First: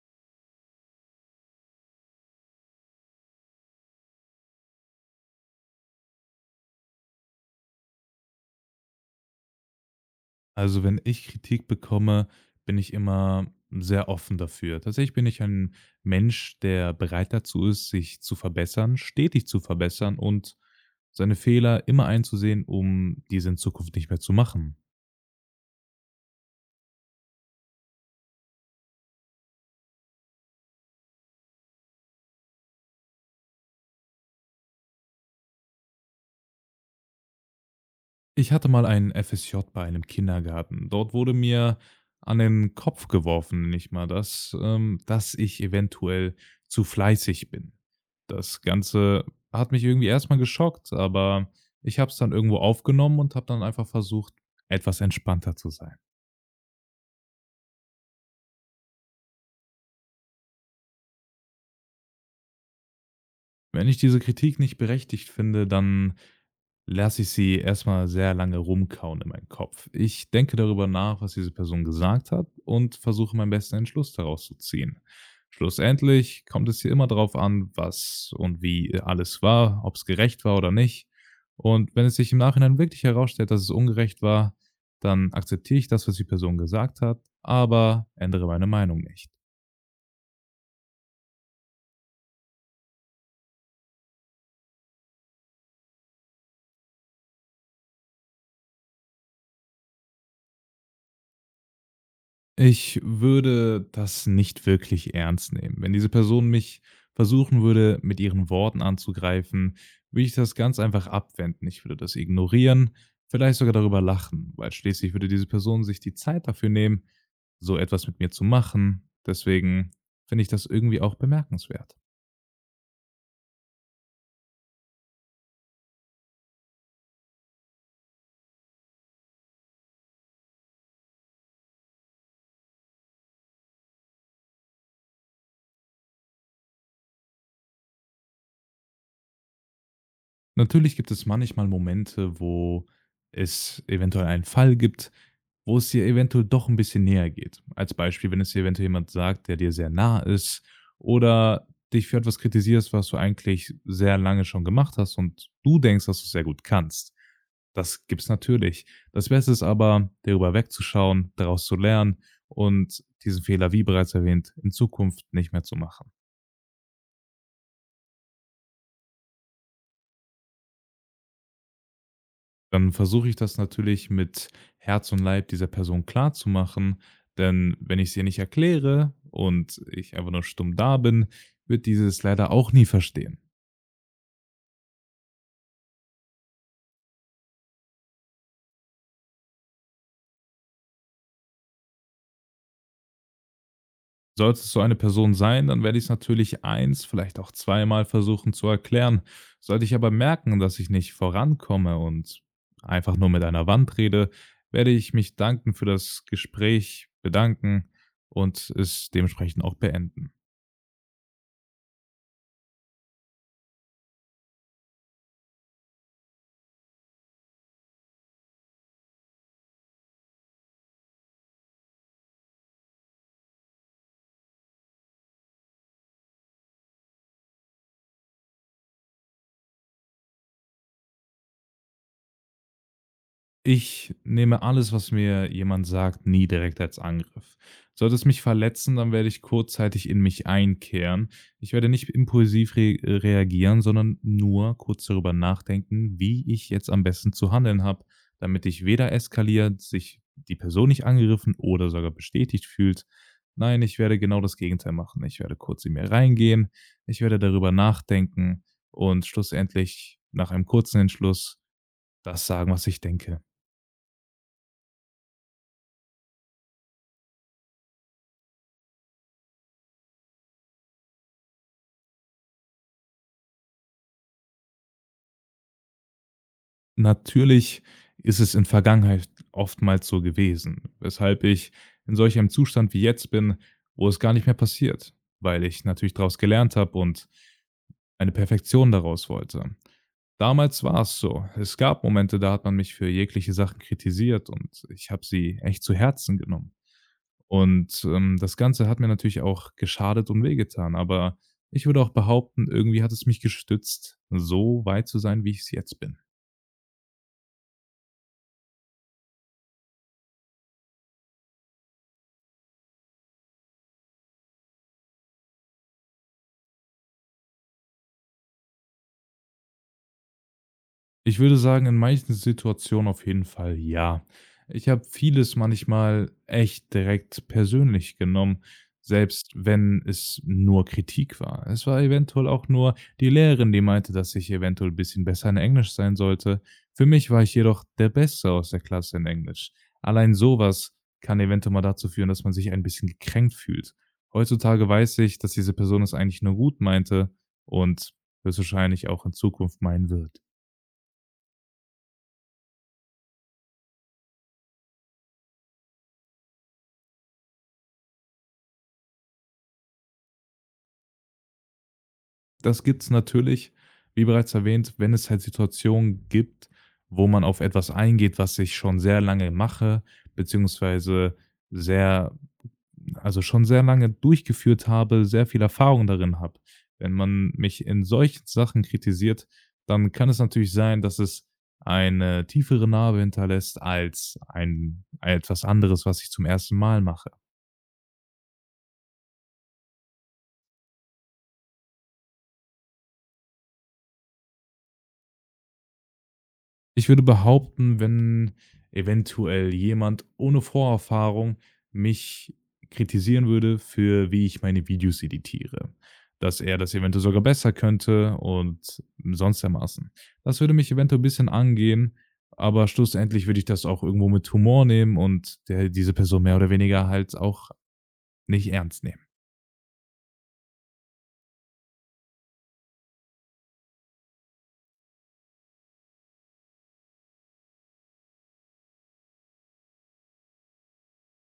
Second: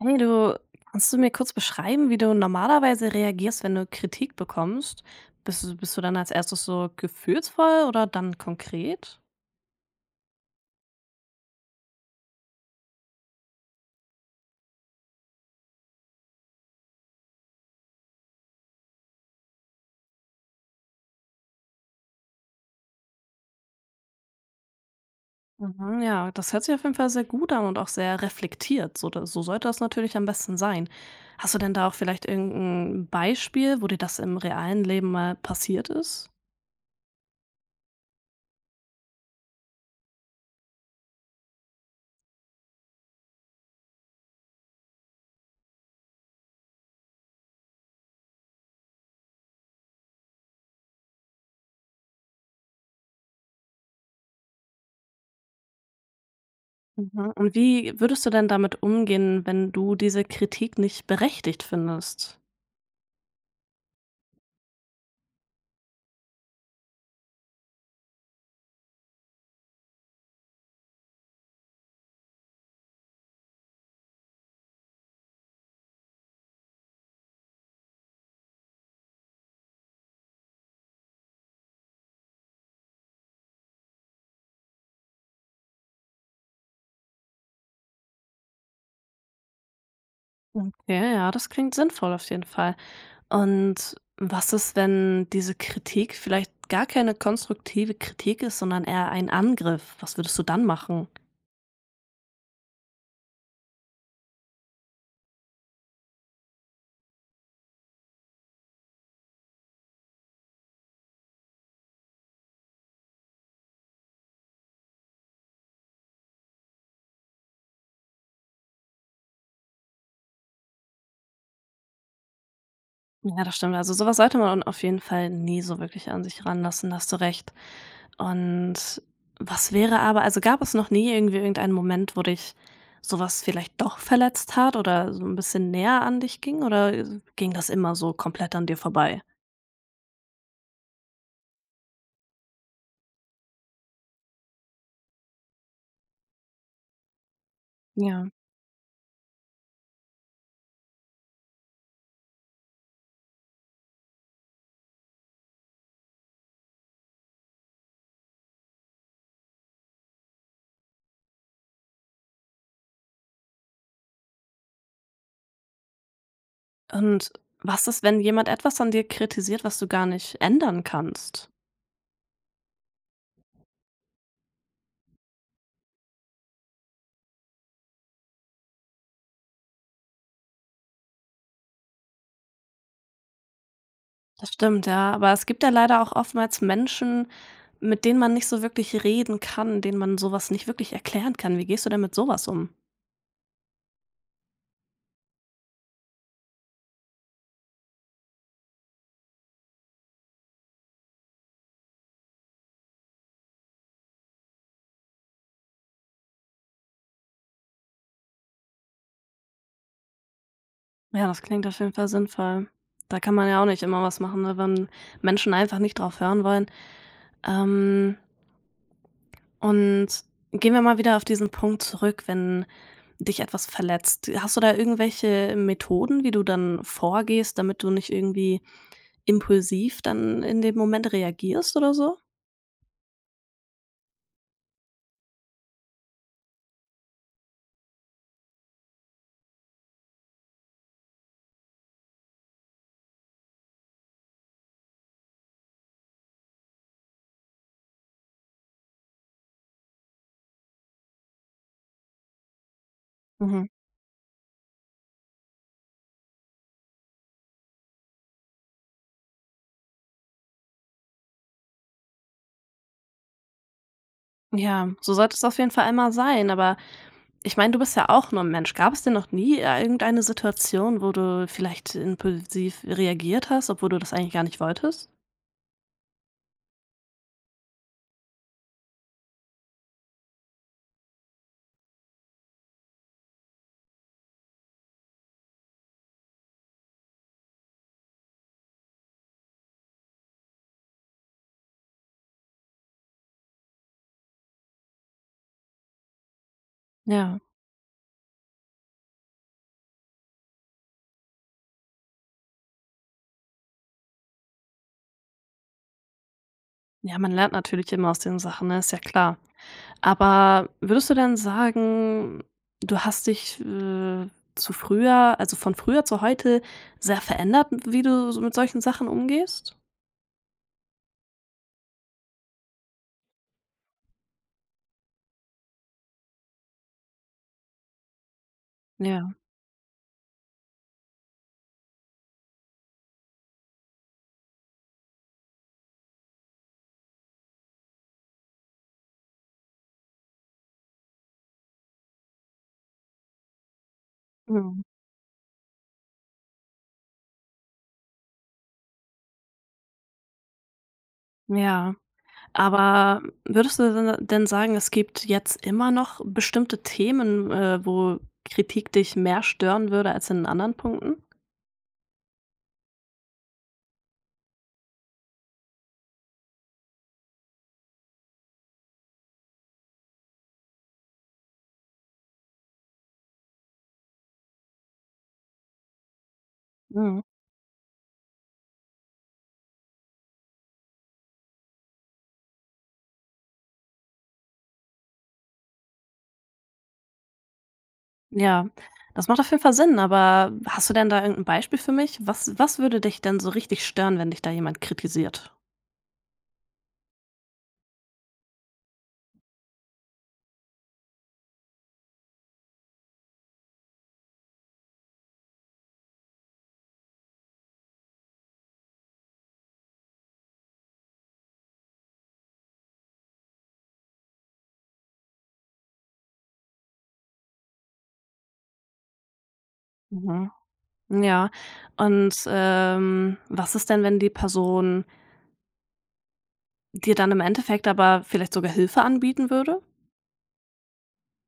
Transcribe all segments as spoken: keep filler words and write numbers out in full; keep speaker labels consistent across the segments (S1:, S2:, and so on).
S1: Hey du, kannst du mir kurz beschreiben, wie du normalerweise reagierst, wenn du Kritik bekommst? Bist du, bist du dann als erstes so gefühlsvoll oder dann konkret?
S2: Also, wenn ich Kritik bekomme, bin ich immer sehr offen dafür. Tatsächlich bin ich ein Mensch, der bereit dazu ist, sich zu verbessern, stetig zu verbessern und seine Fehler immer einzusehen, um diese in Zukunft nicht mehr zu machen.
S1: Mhm, ja, das hört sich auf jeden Fall sehr gut an und auch sehr reflektiert. So, da- so sollte das natürlich am besten sein. Hast du denn da auch vielleicht irgendein Beispiel, wo dir das im realen Leben mal passiert ist?
S2: Ich hatte mal einen F S J bei einem Kindergarten. Dort wurde mir an den Kopf geworfen, nicht mal das, ähm, dass ich eventuell zu fleißig bin. Das Ganze hat mich irgendwie erstmal geschockt, aber ich habe es dann irgendwo aufgenommen und habe dann einfach versucht, etwas entspannter zu sein.
S1: Mhm. Und wie würdest du denn damit umgehen, wenn du diese Kritik nicht berechtigt findest?
S2: Wenn ich diese Kritik nicht berechtigt finde, dann Lasse ich sie erstmal sehr lange rumkauen in meinem Kopf. Ich denke darüber nach, was diese Person gesagt hat und versuche, meinen besten Entschluss daraus zu ziehen. Schlussendlich kommt es hier immer darauf an, was und wie alles war, ob es gerecht war oder nicht. Und wenn es sich im Nachhinein wirklich herausstellt, dass es ungerecht war, dann akzeptiere ich das, was die Person gesagt hat, aber ändere meine Meinung nicht.
S1: Okay, ja, das klingt sinnvoll auf jeden Fall. Und was ist, wenn diese Kritik vielleicht gar keine konstruktive Kritik ist, sondern eher ein Angriff? Was würdest du dann machen?
S2: Ich würde das nicht wirklich ernst nehmen. Wenn diese Person mich versuchen würde, mit ihren Worten anzugreifen, würde ich das ganz einfach abwenden. Ich würde das ignorieren, vielleicht sogar darüber lachen, weil schließlich würde diese Person sich die Zeit dafür nehmen, so etwas mit mir zu machen. Deswegen finde ich das irgendwie auch bemerkenswert.
S1: Ja, das stimmt. Also sowas sollte man auf jeden Fall nie so wirklich an sich ranlassen, da hast du recht. Und was wäre aber also gab es noch nie irgendwie irgendeinen Moment, wo dich sowas vielleicht doch verletzt hat oder so ein bisschen näher an dich ging oder ging das immer so komplett an dir vorbei?
S2: Natürlich gibt es manchmal Momente, wo es eventuell einen Fall gibt, wo es dir eventuell doch ein bisschen näher geht. Als
S1: Ja.
S2: Beispiel, wenn es dir eventuell jemand sagt, der dir sehr nah ist oder dich für etwas kritisierst, was du eigentlich sehr lange schon gemacht hast und du denkst, dass du's sehr gut kannst. Das gibt's natürlich. Das Beste ist aber, darüber wegzuschauen, daraus zu lernen und diesen Fehler, wie bereits erwähnt, in Zukunft nicht mehr zu machen.
S1: Und was ist, wenn jemand etwas an dir kritisiert, was du gar nicht ändern kannst?
S2: Dann versuche ich das natürlich mit Herz und Leib dieser Person klarzumachen, denn wenn ich's ihr nicht erkläre und ich einfach nur stumm da bin, wird dieses leider auch nie verstehen.
S1: Das stimmt, ja. Aber es gibt ja leider auch oftmals Menschen, mit denen man nicht so wirklich reden kann, denen man sowas nicht wirklich erklären kann. Wie gehst du denn mit sowas um?
S2: Sollte es so eine Person sein, dann werde ich es natürlich eins, vielleicht auch zweimal versuchen zu erklären. Sollte ich aber merken, dass ich nicht vorankomme und einfach nur mit einer Wand rede, werde ich mich danken für das Gespräch bedanken und es dementsprechend auch beenden.
S1: Ja, das klingt auf jeden Fall sinnvoll. Da kann man ja auch nicht immer was machen, ne, wenn Menschen einfach nicht drauf hören wollen. Ähm, und gehen wir mal wieder auf diesen Punkt zurück, wenn dich etwas verletzt. Hast du da irgendwelche Methoden, wie du dann vorgehst, damit du nicht irgendwie impulsiv dann in dem Moment reagierst oder so?
S2: Ich nehme alles, was mir jemand sagt, nie direkt als Angriff. Sollte es mich verletzen, dann werde ich kurzzeitig in mich einkehren. Ich werde nicht impulsiv re reagieren, sondern nur kurz darüber nachdenken, wie ich jetzt am besten zu handeln habe, damit ich weder eskaliert, sich die Person nicht angegriffen oder sogar bestätigt fühlt. Nein, ich werde genau das Gegenteil machen. Ich werde kurz in mir reingehen, ich werde darüber nachdenken und schlussendlich nach einem kurzen Entschluss das sagen, was ich denke.
S1: Ja, so sollte es auf jeden Fall einmal sein. Aber ich meine, du bist ja auch nur ein Mensch. Gab es denn noch nie irgendeine Situation, wo du vielleicht impulsiv reagiert hast, obwohl du das eigentlich gar nicht wolltest?
S2: Natürlich ist es in Vergangenheit oftmals so gewesen, weshalb ich in solch einem Zustand wie jetzt bin, wo es gar nicht mehr passiert, weil ich natürlich daraus gelernt habe und eine Perfektion daraus wollte. Damals war es so. Es gab Momente, da hat man mich für jegliche Sachen kritisiert und ich habe sie echt zu Herzen genommen.
S1: Ja.
S2: Und ähm, das Ganze hat mir natürlich auch geschadet und wehgetan, aber ich würde auch behaupten, irgendwie hat es mich gestützt, so weit zu sein, wie ich es jetzt bin.
S1: Ja, man lernt natürlich immer aus den Sachen, ne, ist ja klar. Aber würdest du denn sagen, du hast dich, äh, zu früher also von früher zu heute sehr verändert, wie du so mit solchen Sachen umgehst?
S2: Ich würde sagen, in manchen Situationen auf jeden Fall ja. Ich habe vieles manchmal echt direkt persönlich genommen,
S1: Ja.
S2: selbst wenn es nur Kritik war. Es war eventuell auch nur die Lehrerin, die meinte, dass ich eventuell ein bisschen besser in Englisch sein sollte. Für mich war ich jedoch der Beste aus der Klasse in Englisch. Allein sowas kann eventuell mal dazu führen, dass man sich ein bisschen gekränkt fühlt.
S1: Mhm.
S2: Heutzutage weiß ich, dass diese Person es eigentlich nur gut meinte und höchstwahrscheinlich auch in Zukunft meinen wird.
S1: Ja. Aber würdest du denn denn sagen, es gibt jetzt immer noch bestimmte Themen, äh, wo Kritik dich mehr stören würde als in anderen Punkten?
S2: Das gibt's natürlich, wie bereits erwähnt, wenn es halt Situationen gibt, wo man auf etwas eingeht, was ich schon sehr lange mache, beziehungsweise sehr also schon sehr lange durchgeführt habe, sehr viel Erfahrung darin habe. Wenn
S1: Mhm.
S2: man mich in solchen Sachen kritisiert, dann kann es natürlich sein, dass es eine tiefere Narbe hinterlässt als ein etwas anderes, was ich zum ersten Mal mache.
S1: Ja, das macht auf jeden Fall Sinn, aber hast du denn da irgendein Beispiel für mich? Was was würde dich denn so richtig stören, wenn dich da jemand kritisiert?
S2: Ich würde behaupten, wenn eventuell jemand ohne Vorerfahrung mich kritisieren würde für wie ich meine Videos editiere, dass er das eventuell sogar besser könnte und sonst dermaßen. Das würde mich eventuell 'n bisschen angehen, aber schlussendlich würde ich das auch irgendwo mit Humor nehmen und der diese Person mehr oder weniger halt auch nicht ernst nehmen.
S1: Mhm. Ja. Und, ähm, was ist denn, wenn die Person dir dann im Endeffekt aber vielleicht sogar Hilfe anbieten würde?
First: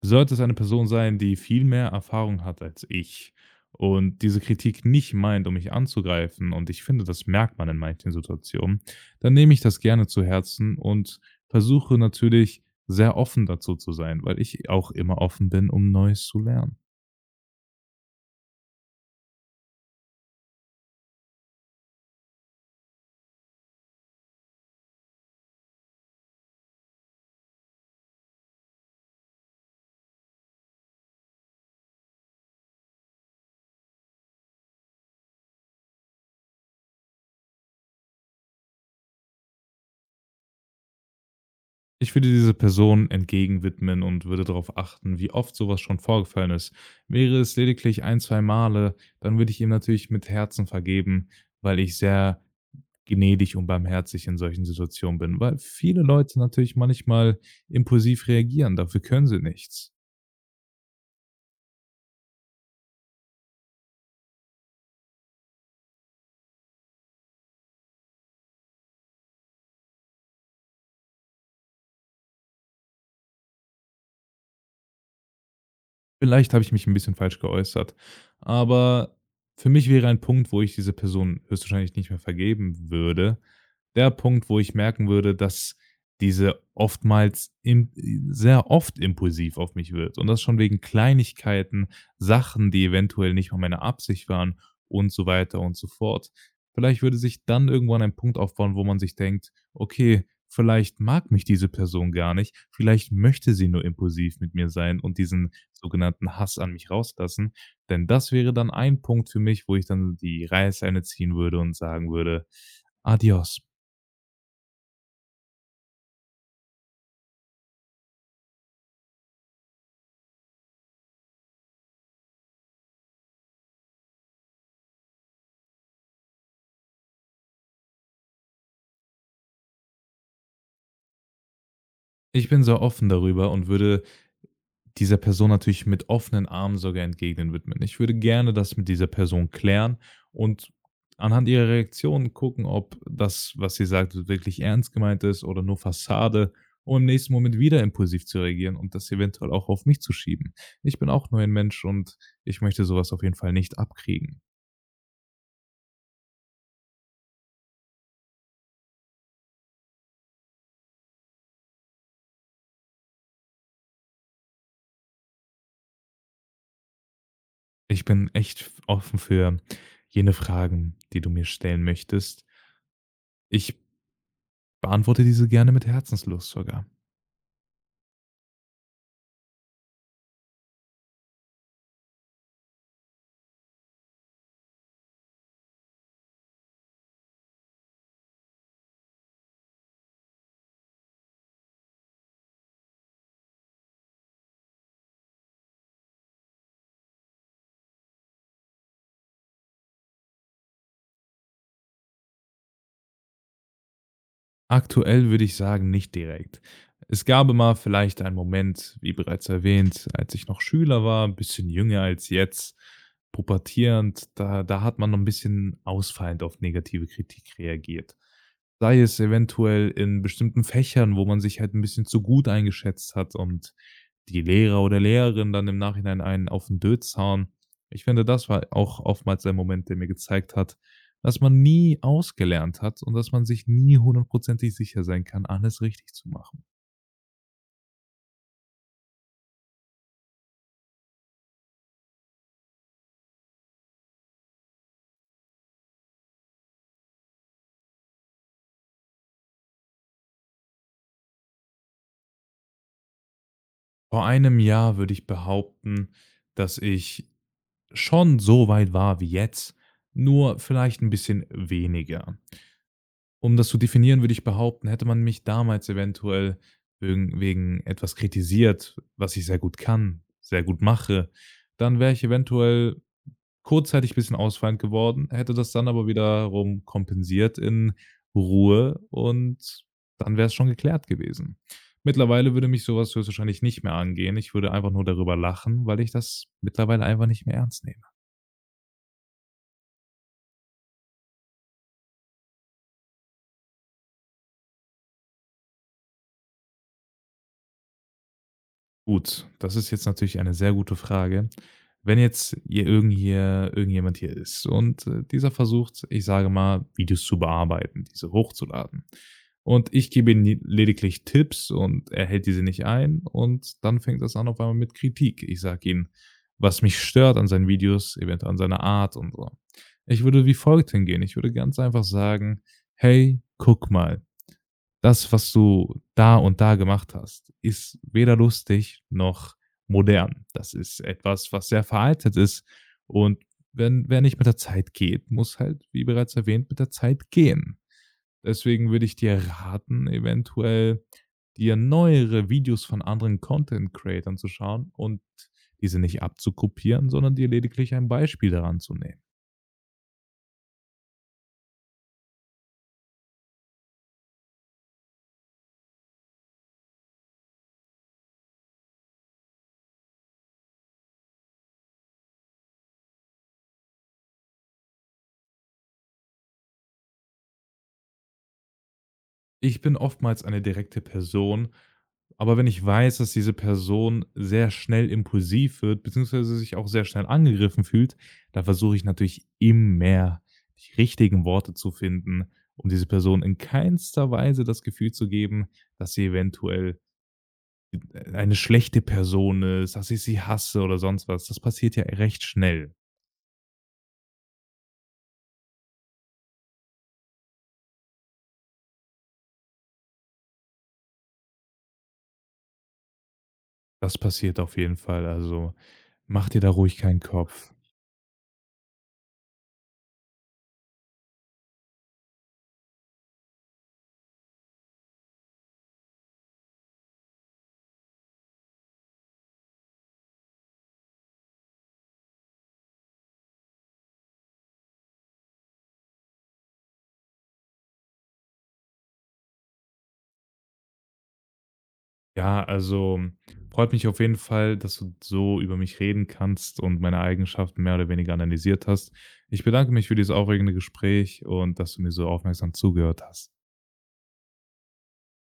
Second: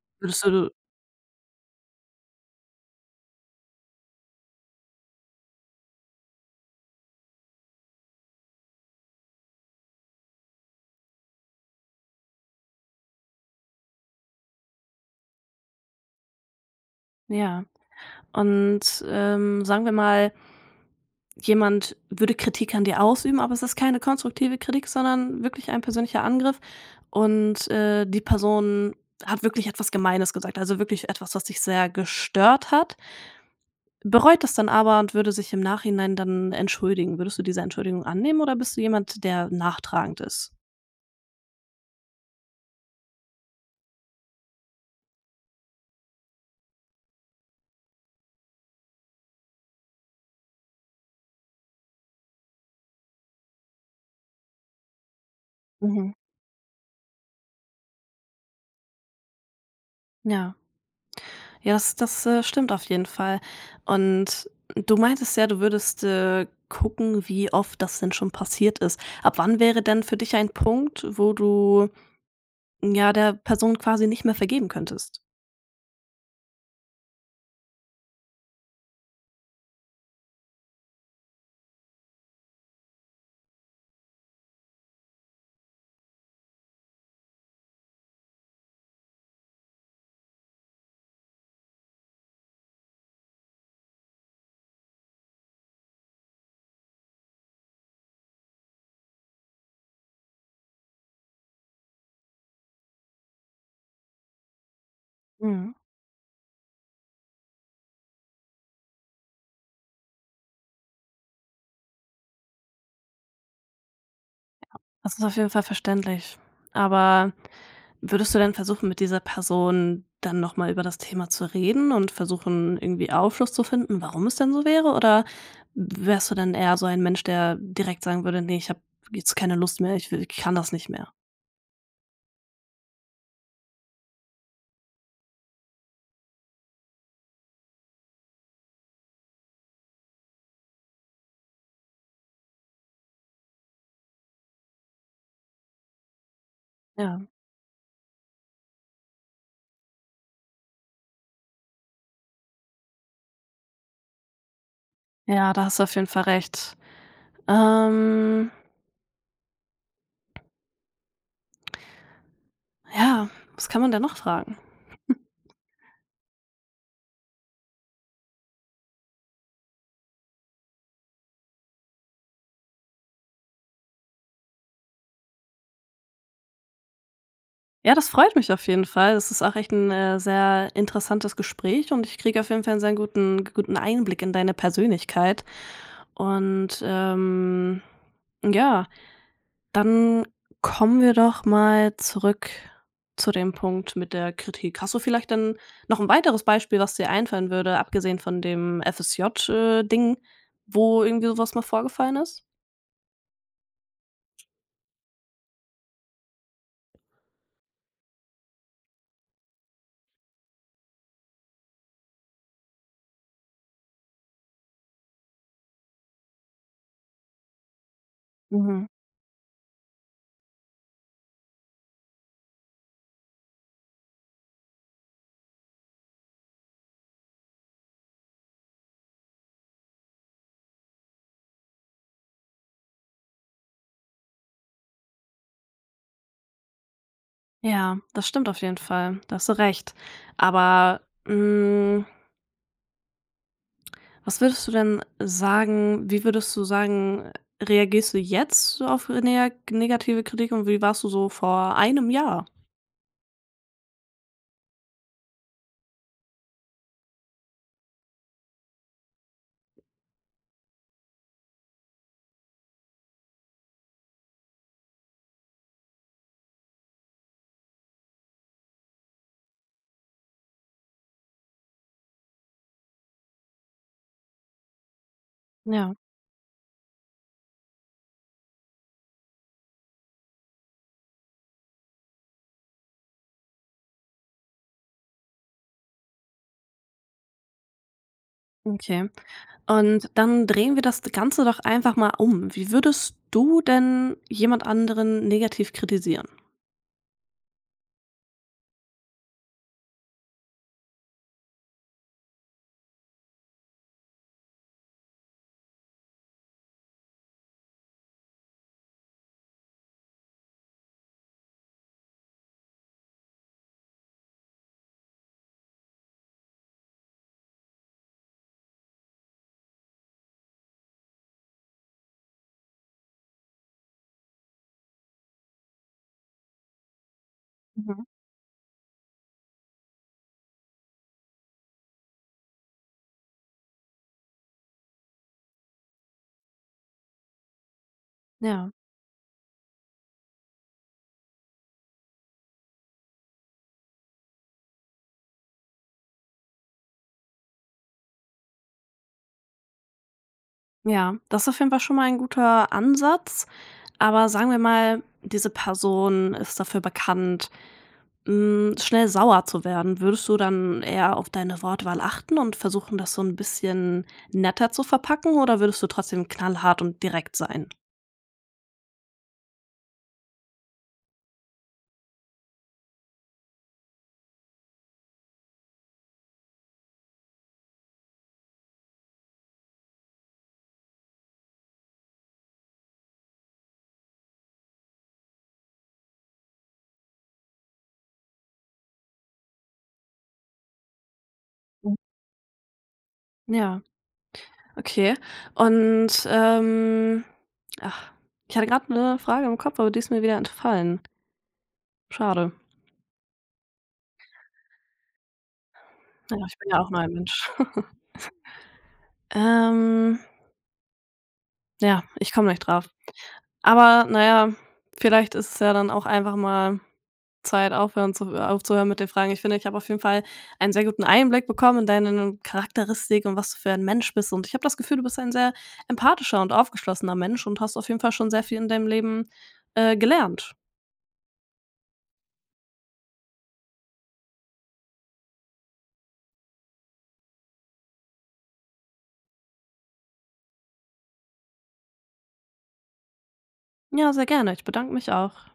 S2: Sollte es
S1: Würdest
S2: eine
S1: du
S2: Person sein, die viel mehr Erfahrung hat als ich und diese Kritik nicht meint, um mich anzugreifen, und ich finde, das merkt man in manchen Situationen, dann nehme ich das gerne zu Herzen und versuche natürlich sehr offen dazu zu sein, weil ich auch immer offen bin, um Neues zu lernen.
S1: ja. Und, ähm, sagen wir mal, jemand würde Kritik an dir ausüben, aber es ist keine konstruktive Kritik, sondern wirklich ein persönlicher Angriff und, äh, die Person hat wirklich etwas Gemeines gesagt, also wirklich etwas, was dich sehr gestört hat, bereut das dann aber und würde sich im Nachhinein dann entschuldigen. Würdest du diese Entschuldigung annehmen oder bist du jemand, der nachtragend ist?
S2: Ich würde dieser Person entgegenwidmen und würde darauf achten, wie oft sowas schon vorgefallen ist. Wäre es lediglich ein, zwei Male, dann würde ich ihm natürlich mit Herzen vergeben, weil ich sehr gnädig und barmherzig in solchen Situationen bin, weil viele
S1: Mhm.
S2: Leute natürlich manchmal impulsiv reagieren, dafür können sie nichts.
S1: Ja. Ja, das das, äh, stimmt auf jeden Fall. Und du meintest ja, du würdest, äh, gucken, wie oft das denn schon passiert ist. Ab wann wäre denn für dich ein Punkt, wo du, ja, der Person quasi nicht mehr vergeben könntest?
S2: Vielleicht habe ich mich ein bisschen falsch geäußert, aber für mich wäre ein Punkt, wo ich diese Person höchstwahrscheinlich nicht mehr vergeben würde, der Punkt, wo ich merken würde, dass diese oftmals im sehr oft impulsiv auf mich wird und das schon wegen Kleinigkeiten, Sachen, die eventuell nicht mal meine Absicht waren und so weiter und so fort. Vielleicht würde sich dann irgendwann ein Punkt aufbauen, wo man sich denkt: Okay, vielleicht mag mich diese Person gar nicht, vielleicht möchte sie nur impulsiv mit mir sein und diesen
S1: Mhm.
S2: sogenannten Hass an mich rauslassen, denn das wäre dann ein Punkt für mich, wo ich dann die Reißleine ziehen würde und sagen würde: „Adios.“
S1: Das ist auf jeden Fall verständlich. Aber würdest du denn versuchen, mit dieser Person dann noch mal über das Thema zu reden und versuchen, irgendwie Aufschluss zu finden, warum es denn so wäre? Oder wärst du dann eher so ein Mensch, der direkt sagen würde: „Ne, ich habe jetzt keine Lust mehr, ich will ich kann das nicht mehr?“
S2: Ich bin so offen darüber und würde dieser Person natürlich mit offenen Armen sogar entgegnen widmen. Ich würde gerne das mit dieser Person klären und anhand ihrer Reaktion gucken, ob das, was sie sagt, wirklich ernst gemeint ist oder nur Fassade, um im
S1: Ja.
S2: nächsten Moment wieder impulsiv zu reagieren und das eventuell auch auf mich zu schieben. Ich bin auch nur ein Mensch und ich möchte sowas auf jeden Fall nicht abkriegen.
S1: Ja, da hast du auf jeden Fall recht. Ähm, ja, was kann man denn noch fragen?
S2: Ich bin echt offen für jene Fragen, die du mir stellen möchtest. Ich beantworte diese gerne mit Herzenslust sogar.
S1: Ja, das freut mich auf jeden Fall. Das ist auch echt ein äh, sehr interessantes Gespräch und ich kriege auf jeden Fall einen sehr guten guten Einblick in deine Persönlichkeit. Und, ähm, ja, dann kommen wir doch mal zurück zu dem Punkt mit der Kritik. Hast du vielleicht dann noch ein weiteres Beispiel, was dir einfallen würde, abgesehen von dem F S J, äh, Ding, wo irgendwie sowas mal vorgefallen ist?
S2: Aktuell würde ich sagen, nicht direkt. Es gab immer vielleicht einen Moment, wie bereits erwähnt, als ich noch Schüler war, 'n bisschen jünger als jetzt, pubertierend, da da hat man noch ein bisschen ausfallend auf negative Kritik reagiert.
S1: Mhm.
S2: Sei es eventuell in bestimmten Fächern, wo man sich halt ein bisschen zu gut eingeschätzt hat und die Lehrer oder Lehrerin dann im Nachhinein einen auf den Dötz hauen. Ich finde, das war auch oftmals ein Moment, der mir gezeigt hat, dass man nie ausgelernt hat und dass man sich nie hundertprozentig sicher sein kann, alles richtig zu machen.
S1: Ja, das stimmt auf jeden Fall. Da hast du recht. Aber, hm, was würdest du denn sagen wie würdest du sagen, reagierst du jetzt so auf nega negative Kritik und wie warst du so vor einem Jahr?
S2: Vor einem Jahr würde ich behaupten, dass ich schon so weit war wie jetzt, nur vielleicht ein bisschen weniger. Um das zu definieren, würde ich behaupten, hätte man mich damals eventuell wegen wegen etwas kritisiert, was ich sehr gut kann, sehr gut mache, dann wäre ich eventuell Kurzzeitig bisschen ausfallend geworden, hätte das dann
S1: Ja,
S2: aber wiederum kompensiert in Ruhe und dann wäre es schon geklärt gewesen. Mittlerweile würde mich sowas höchstwahrscheinlich nicht mehr angehen. Ich würde einfach nur darüber lachen, weil ich das mittlerweile einfach nicht mehr ernst nehme.
S1: okay. Und dann drehen wir das Ganze doch einfach mal um. Wie würdest du denn jemand anderen negativ kritisieren?
S2: Gut, das ist jetzt natürlich eine sehr gute Frage. Wenn jetzt hier irgend hier irgendjemand hier ist und, äh, dieser versucht, ich sage mal, Videos zu bearbeiten, diese hochzuladen. Und ich gebe ihm lediglich Tipps und er hält diese nicht ein und dann fängt das an auf einmal mit Kritik. Ich sage ihm, was mich stört an seinen Videos, eventuell an seiner Art und so. Ich würde wie folgt hingehen. Ich würde ganz einfach sagen: „Hey, guck mal, das, was du da und da gemacht hast, ist
S1: Mhm.
S2: weder lustig noch modern. Das ist etwas, was sehr veraltet ist. Und wenn, wer nicht mit der Zeit geht, muss halt, wie bereits erwähnt, mit der Zeit gehen.
S1: Ja.
S2: Deswegen würde ich dir raten, eventuell dir neuere Videos von anderen Content Creatern zu schauen und diese nicht abzukopieren, sondern dir lediglich ein Beispiel daran zu nehmen.
S1: Ja, das ist auf jeden Fall schon mal ein guter Ansatz, aber sagen wir mal, diese Person ist dafür bekannt, hm, schnell sauer zu werden. Würdest du dann eher auf deine Wortwahl achten und versuchen, das so ein bisschen netter zu verpacken oder würdest du trotzdem knallhart und direkt sein?
S2: Ich bin oftmals eine direkte Person, aber wenn ich weiß, dass diese Person sehr schnell impulsiv wird, beziehungsweise sich auch sehr schnell angegriffen fühlt, da versuche ich natürlich immer die richtigen Worte zu finden, um diese Person in keinster Weise das Gefühl zu geben, dass sie eventuell äh, eine schlechte Person ist, dass ich sie hasse oder sonst was. Das passiert
S1: Mhm.
S2: ja recht schnell.
S1: Ja, okay. Und, ähm, ach, ich hatte gerade eine Frage im Kopf, aber die ist mir wieder entfallen. Schade.
S2: Das passiert auf jeden Fall. Also
S1: Ja,
S2: mach
S1: ich
S2: dir da
S1: bin ja auch
S2: ruhig
S1: nur ein
S2: keinen
S1: Mensch.
S2: Kopf.
S1: Ähm, ja, ich komme nicht drauf. Aber naja, vielleicht ist es ja dann auch einfach mal Zeit, aufhören zu aufzuhören mit den Fragen. Ich finde, ich habe auf jeden Fall einen sehr guten Einblick bekommen in deine Charakteristik und was du für ein Mensch bist. Und ich habe das Gefühl, du bist ein sehr empathischer und aufgeschlossener Mensch und hast auf jeden Fall schon sehr viel in deinem Leben, äh, gelernt.
S2: Ja, also hm, freut mich auf jeden Fall, dass du so über mich reden kannst und meine Eigenschaften mehr oder weniger analysiert hast. Ich bedanke mich für dieses aufregende Gespräch und dass du mir so aufmerksam zugehört hast.
S1: Ja, sehr gerne. Ich bedanke mich auch.